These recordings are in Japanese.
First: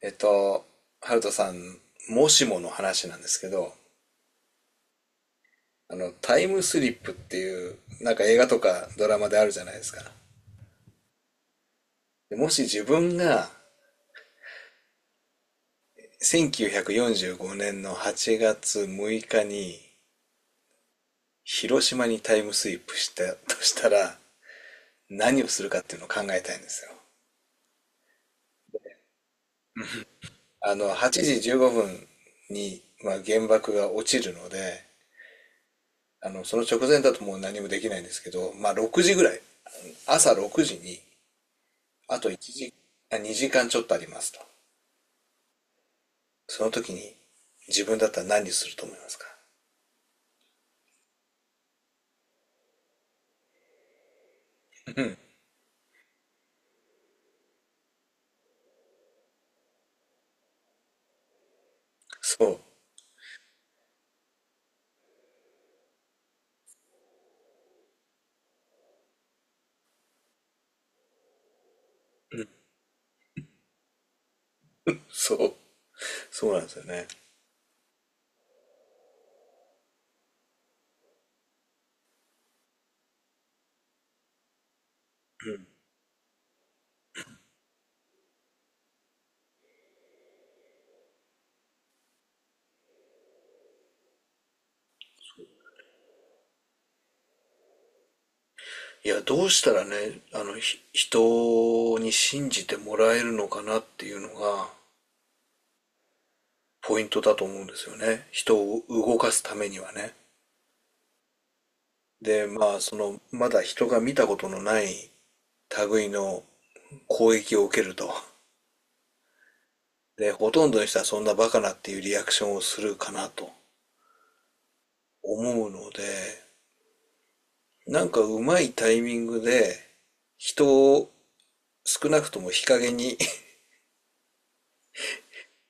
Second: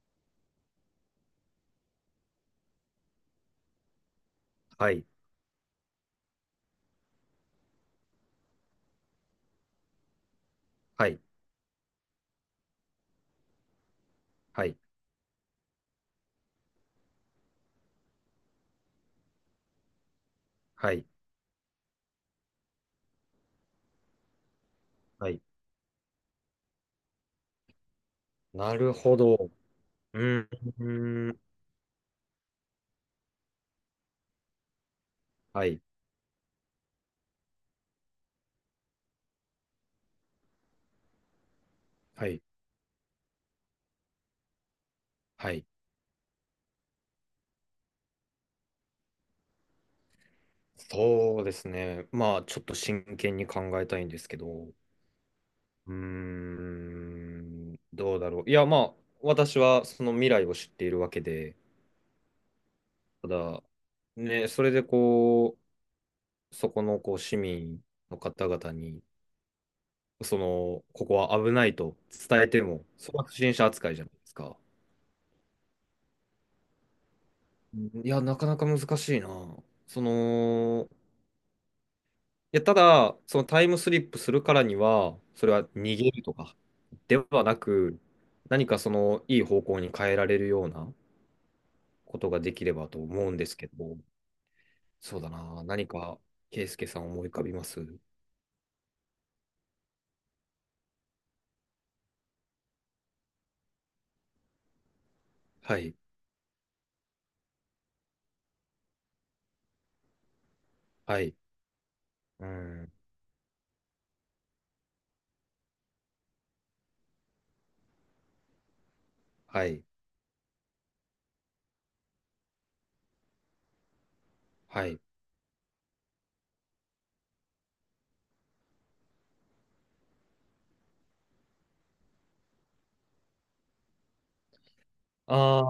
えっと、ハルトさん、もしもの話なんですけど、はい、タイムスリップっていう、なんか映画とかドラマであるじゃないですか。はい、でもし自分がはい、1945年の8月6日にはい、広島にタイムスリップしたとしたら、はい。何をするかっていうのを考えたいんですよ。なるほど。う8ん、ん、時15分に、まあ、原爆が落ちるので、はい、その直前だともう何もできないんですけど、まあ、6時ぐらい、朝6時に、あはとい、1時、2時間ちょっとありますと。はい。その時に自分だったら、何すると思いますか？そうですね。まあ、ちょっと真剣に考えたいんですけど、うーん、どうだろう。いや、まあ、私はその未来を知っているわけで、そう、ただ、ね、それでこう、そこのこう市民の方々に、その、ここは危ないと伝えても、それは不審者扱いじゃないですか。そう、そうなんですよね。いや、なかなか難しいな。その、いや、ただ、そのタイムスリップするからには、それは逃げるとかではなく、何かその、いい方向に変えられるようなことができればと思うんですけど、そうだな。何か、圭介さん思い浮かびます？いや、どうしたらね、人に信じてもらえるのかなっていうのがはい、ポイントだと思うんですよね。人を動かすためにはね。はい、で、うまあ、ん、まだ人が見たことのない類の攻撃を受けると。はい、で、ほとんどの人はそんなバカなっていうリアクションをするかなとはい。思うので、なんかうまいタイミングで、人を少なくとも日陰に あ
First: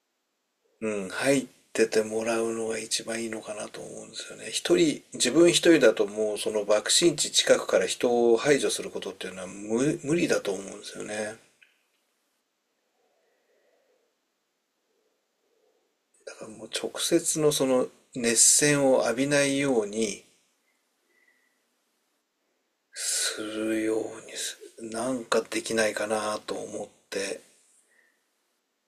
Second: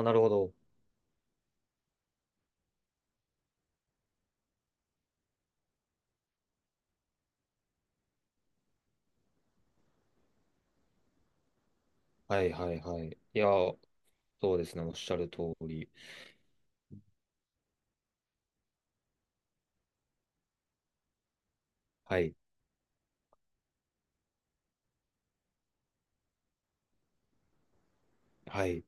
ー、なるほど。うん、入っててもらうのが一番いいのかなと思うんですよね。一人、自分一人だともう、その爆心地近くから人を排除することっていうのは、無理だと思うんですよね。はい、はい、はい。いや、そうですね。おっしゃる通り。だからもう、直接のその熱線を浴びないようにはい、するようにす、なんかできないかなと思って。はい。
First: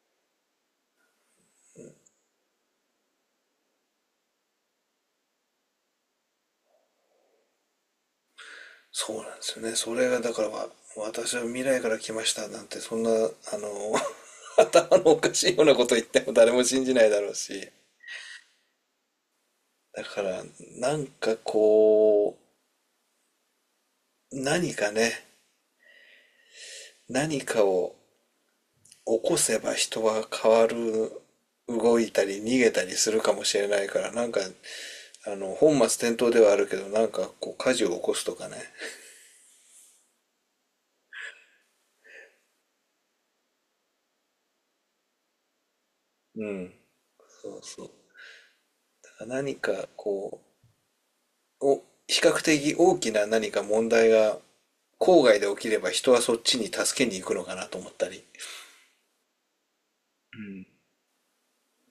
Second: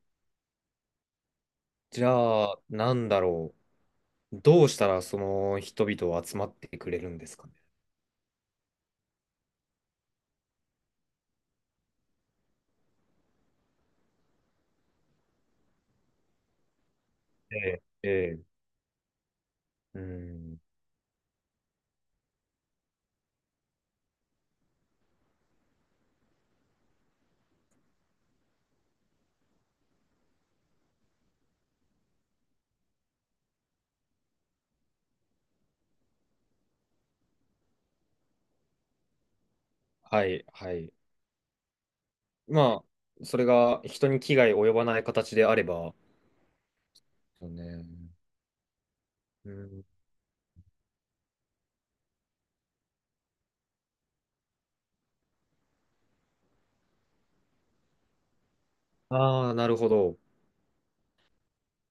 じゃあ、なんだろう。どうしたらその人々を集まってくれるんですかね。そうなんですよね。それがだから、私は未来から来ましたなんて、そんな頭のおかしいようなこと言っても、誰も信じないだろうえし。え、ええ、うだから、ん、なんかこう何かね、何かを起こせば人は変わる、動いたり逃げたりするかもしれないから、なんか本末転倒ではあるけど、なんかこう火事を起こすとかね。はい、はい。まあ、それが人に危害及ばない形であれば。うん。そうそうそね。う。だからう何ん、かこう比較的大きな何か問題が郊外で起きれば、人はそっちに助けに行くのかなと思ったり。ああ、なるほど。うん。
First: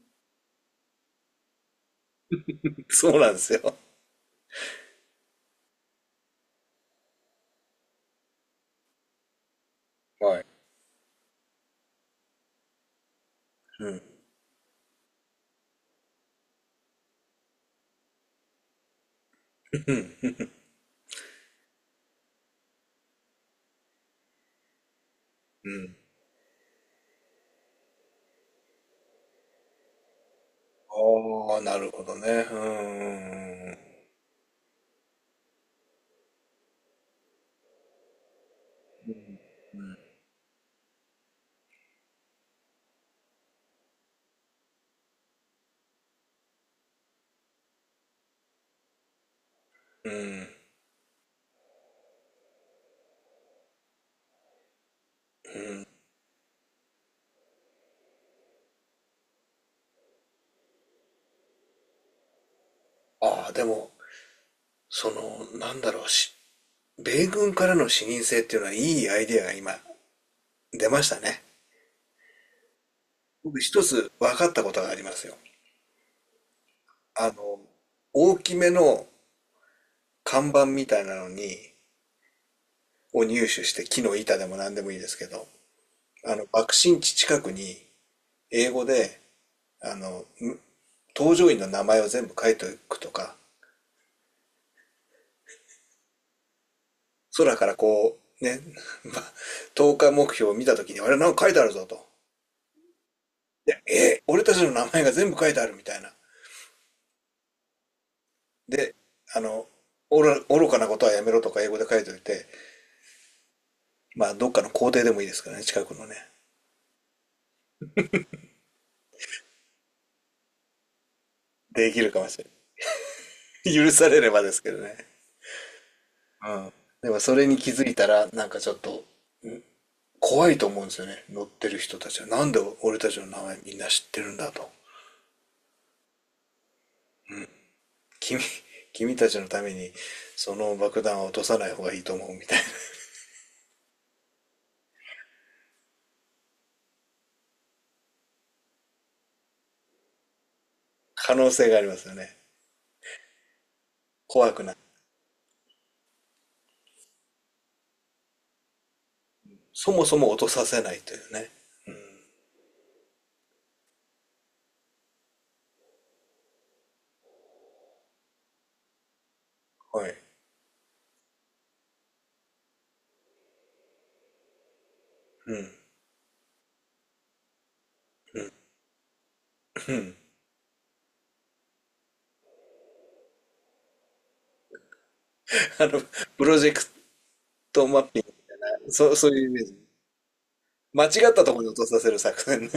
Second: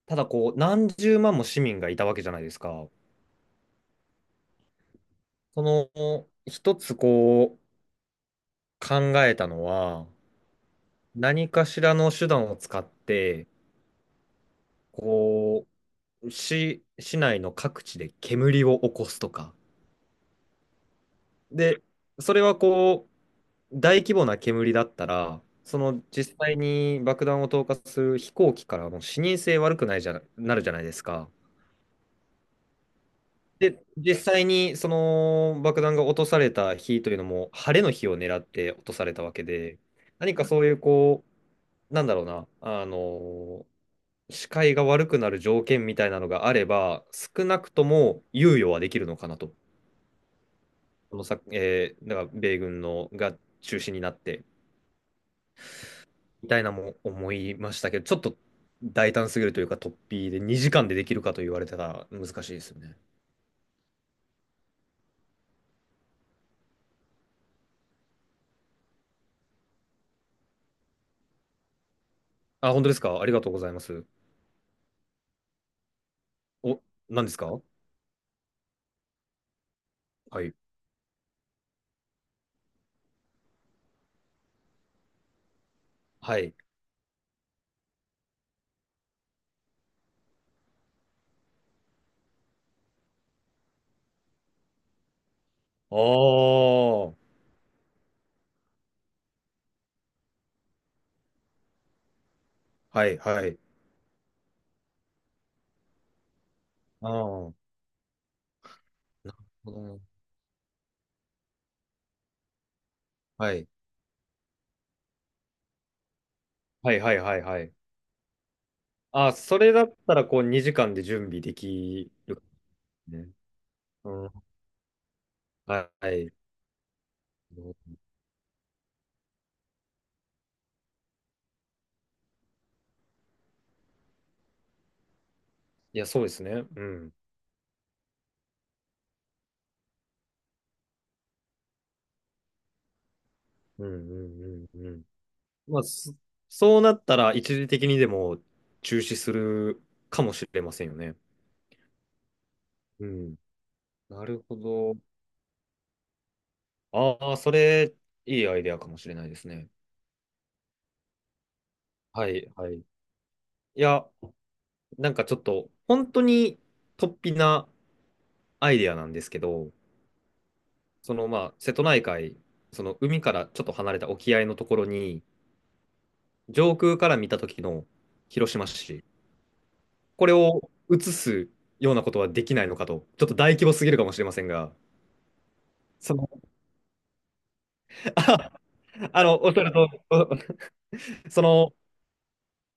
ただ、こう、何十万も市民がいたわけじゃないですか。そうなんですよ。その、一つこう、考えたのは、はい。何かしらの手段を使って、うん。こう、市内の各地で煙を起こすとか。うん。で、それはこう、大規模な煙だったら、うそん。の実際に爆弾を投下する飛行機からもう視認性悪くないじゃな、なるじゃないですか。ああ、なるほどね。うん。で、実際にその爆弾が落とされた日というのも、晴れの日を狙って落とさうれたわん。けで、何かそういうこう、なんだろうな、あの、視界が悪くなる条件みたいなのがあれば、少なくとも猶予はできるのかなと。うん。このさ、だから米軍のが中心になって。みたいなも思いましたけど、ちょっと大胆すぎるというか、突飛で2時間でできるかと言われたら難しいですよね。ああ、でも、なんだろうし、米軍からの視認性っていうのはいいアイデアが今出ましたね。あ、本当ですか？ありがとう僕ございま一す。つ分かったことがありますよ。お、何あですの、か？大きめのは看い。板みたいなのに、を入手して、木の板でも何でもいいですけど、はい。爆心地近くに、英語で、あの、搭乗員の名前を全部書いておくとか、ああ、は空からこう、ね 投下目標を見たときに、あれ、なんか書いてあるぞと。いはい。で、俺たちの名前が全部書いてあるみたいな。ああ、で、なるあの、ほどね。愚かなことはやめろとか英語で書いておいて、まあ、どっかの校庭でもいいですからね、近くのね。はいはいはいはいはい。あ、それだったらこう2時間で準備でできるきかもしるれね。ない 許されうれん。ばですけどね。はい。うん。でも、それに気づいたら、なんかちょっと、怖いと思うんですよね。乗ってる人たちは。なんで俺たちの名前みんな知ってるんだと。いや、そうですね。うん。君、君たちのためにその爆弾は落とさない方がいいと思うみたいな。うんうんうんうん。まあ、そうなったら一時的にでも中止するかもしれませんよね。可能性がありますよね。うん。なる怖ほくない？ど。ああ、それ、いいアイデアかもしれないですね。そもそも落とさせないというね。はい、はい。いや、なんかちょっと、本当に突飛なアイデアなんですけど、はい。その、まあ、瀬戸内海、その海からちょっと離れた沖合のところに、うん。上空から見た時の広島市、うん。これを映すようなことはできないのかと、ちょっと大規模すぎるかもしれませんが、あの、その プロジェクトマッピング。そ う、あそうの、いうおイっしメゃーると、ジ。お間違っそたところにの、落とさせる作戦ね。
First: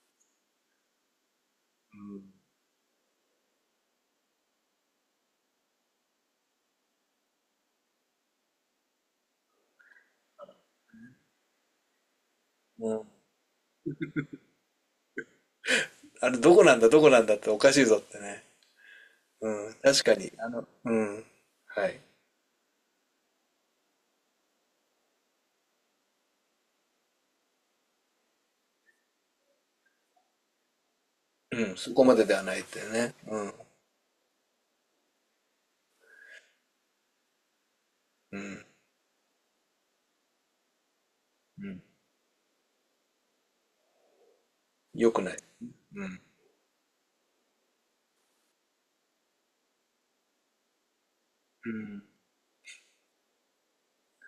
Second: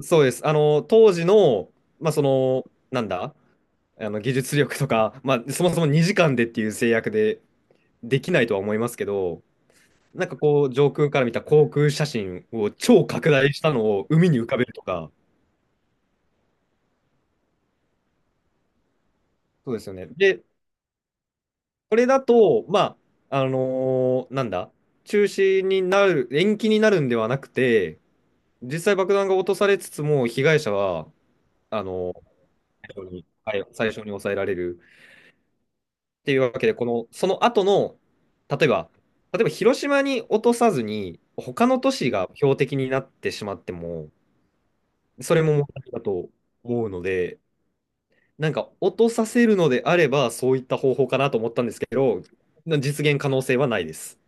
そうです。あの、当時の、まあ、その、なんだ、あの、技術力とか、まあ、そもそも2時間でっていう制約でできないとは思いますけど、なんかこう、上空から見た航空写真をうん。超拡大したのを海に浮かべるとか、あれ、どこなんだ、どこなんだっておかしいぞってね。うそん。うですよ確ね。かに。で、うん。はこい。れだと、まあ、なんだ、中止になる、延期になるんではなくて、実際爆弾が落とされつつも、被害者は、うん。あそこの、までではないって最初ね。にうん。はい最初に抑えられる。っていうわけで、この、その後の、うん。例えば、例えば広島に落とさずに、う他のん。都市が標的になってしまっても、よくなそい。れも問題だうん。と思うので、なんか落とさせるのであれば、そういった方法かなと思ったんうですけん。ど、実現可能性はないです。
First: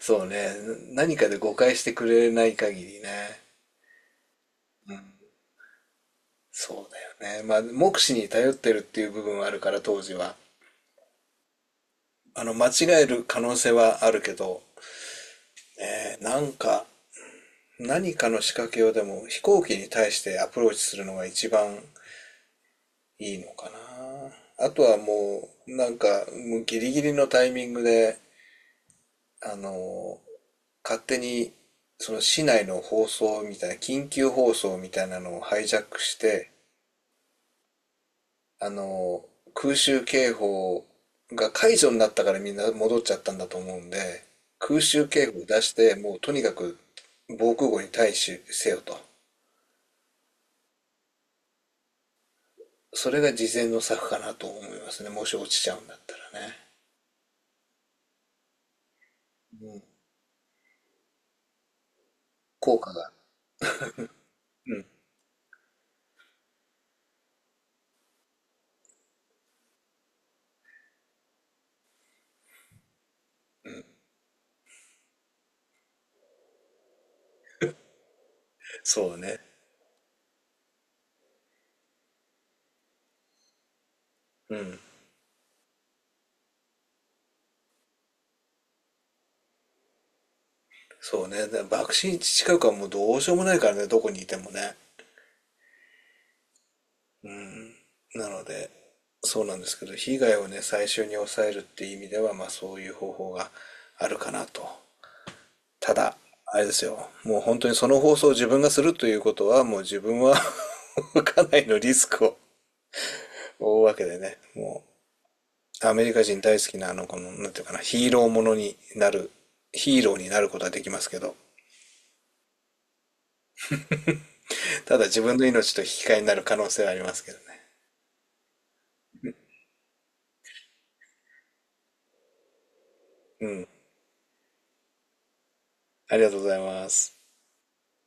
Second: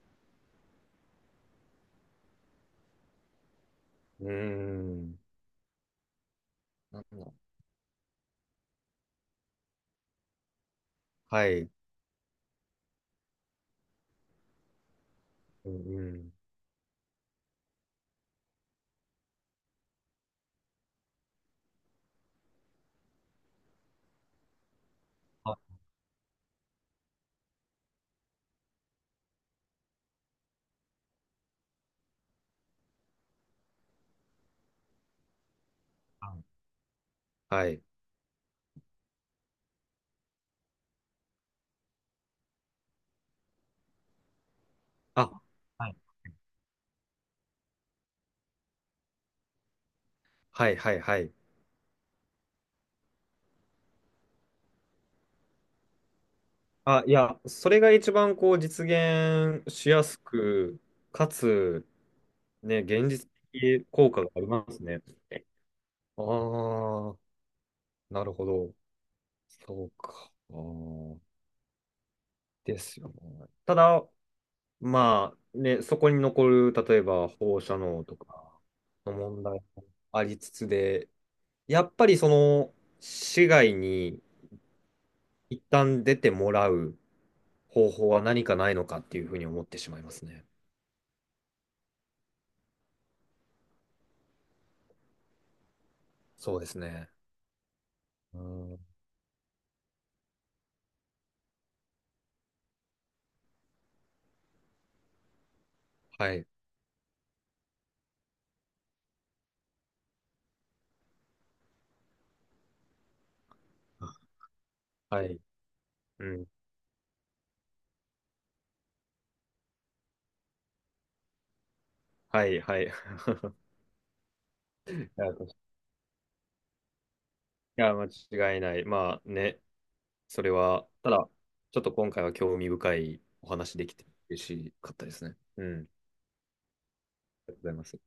そうね。何かで誤解してくれない限りね。うーん。そなんうだだ、よね。まあ、目視に頼ってるっていう部分はあるから、当時は。はい。間違える可能性はあるけど、うんうね、ん。なんか、何かの仕掛けをでも飛行機に対してアプローチするのが一番いいのかな。あとはもあ、う、なんか、もうギリギリのタイミングで、あの、勝手に、その市内の放送みたいな、緊急放送みたいなのをハイジャックして、はい。あの、空襲警報が解除になったからみんな戻っちゃったんだと思うんで、空襲警報あ、を出しはて、い。もうとにかく防空壕に対しせよと。はいはいはい。それが事前の策かなと思いますね。もし落ちちゃうんだったらね。あ、いや、それが一番こう実現しやすく、かつ、効ね、果現が。実的効果がありまうすん。ね。ああ、なるほど。そうか。あー、ですよね。ただ、まあ、ね、そこに残る、例えば放射能とかのそうね。問題もありつつで、やっぱりその、市外にうん。一旦出てもらう方法は何かないのかっていうふうに思ってしまいますね。そうね。で爆心地近くはもうどうしようもないからね、どこにいてもね。そうですね。なうので、ん、そうなんですけど、被害をね、最終に抑えるっていう意味では、まあそういう方法があるかなと。ただ、はい。あれですよ。もう本当にその放送を自分がするということは、もう自分は かなりのリスクを負うわけでね。もはい。う、アメリカう人ん。大好きななんていうかな、ヒーローになることはできますけど、はい、はい。ありがとうただ自ござい分のます。命と引き換えになる可能性はありますけどね。や、間違いない。まあね、それは、ただ、ちょっと今回は興味深いうおん。話できて嬉しかったですね。うん。ありがありがとうございます。とうございます。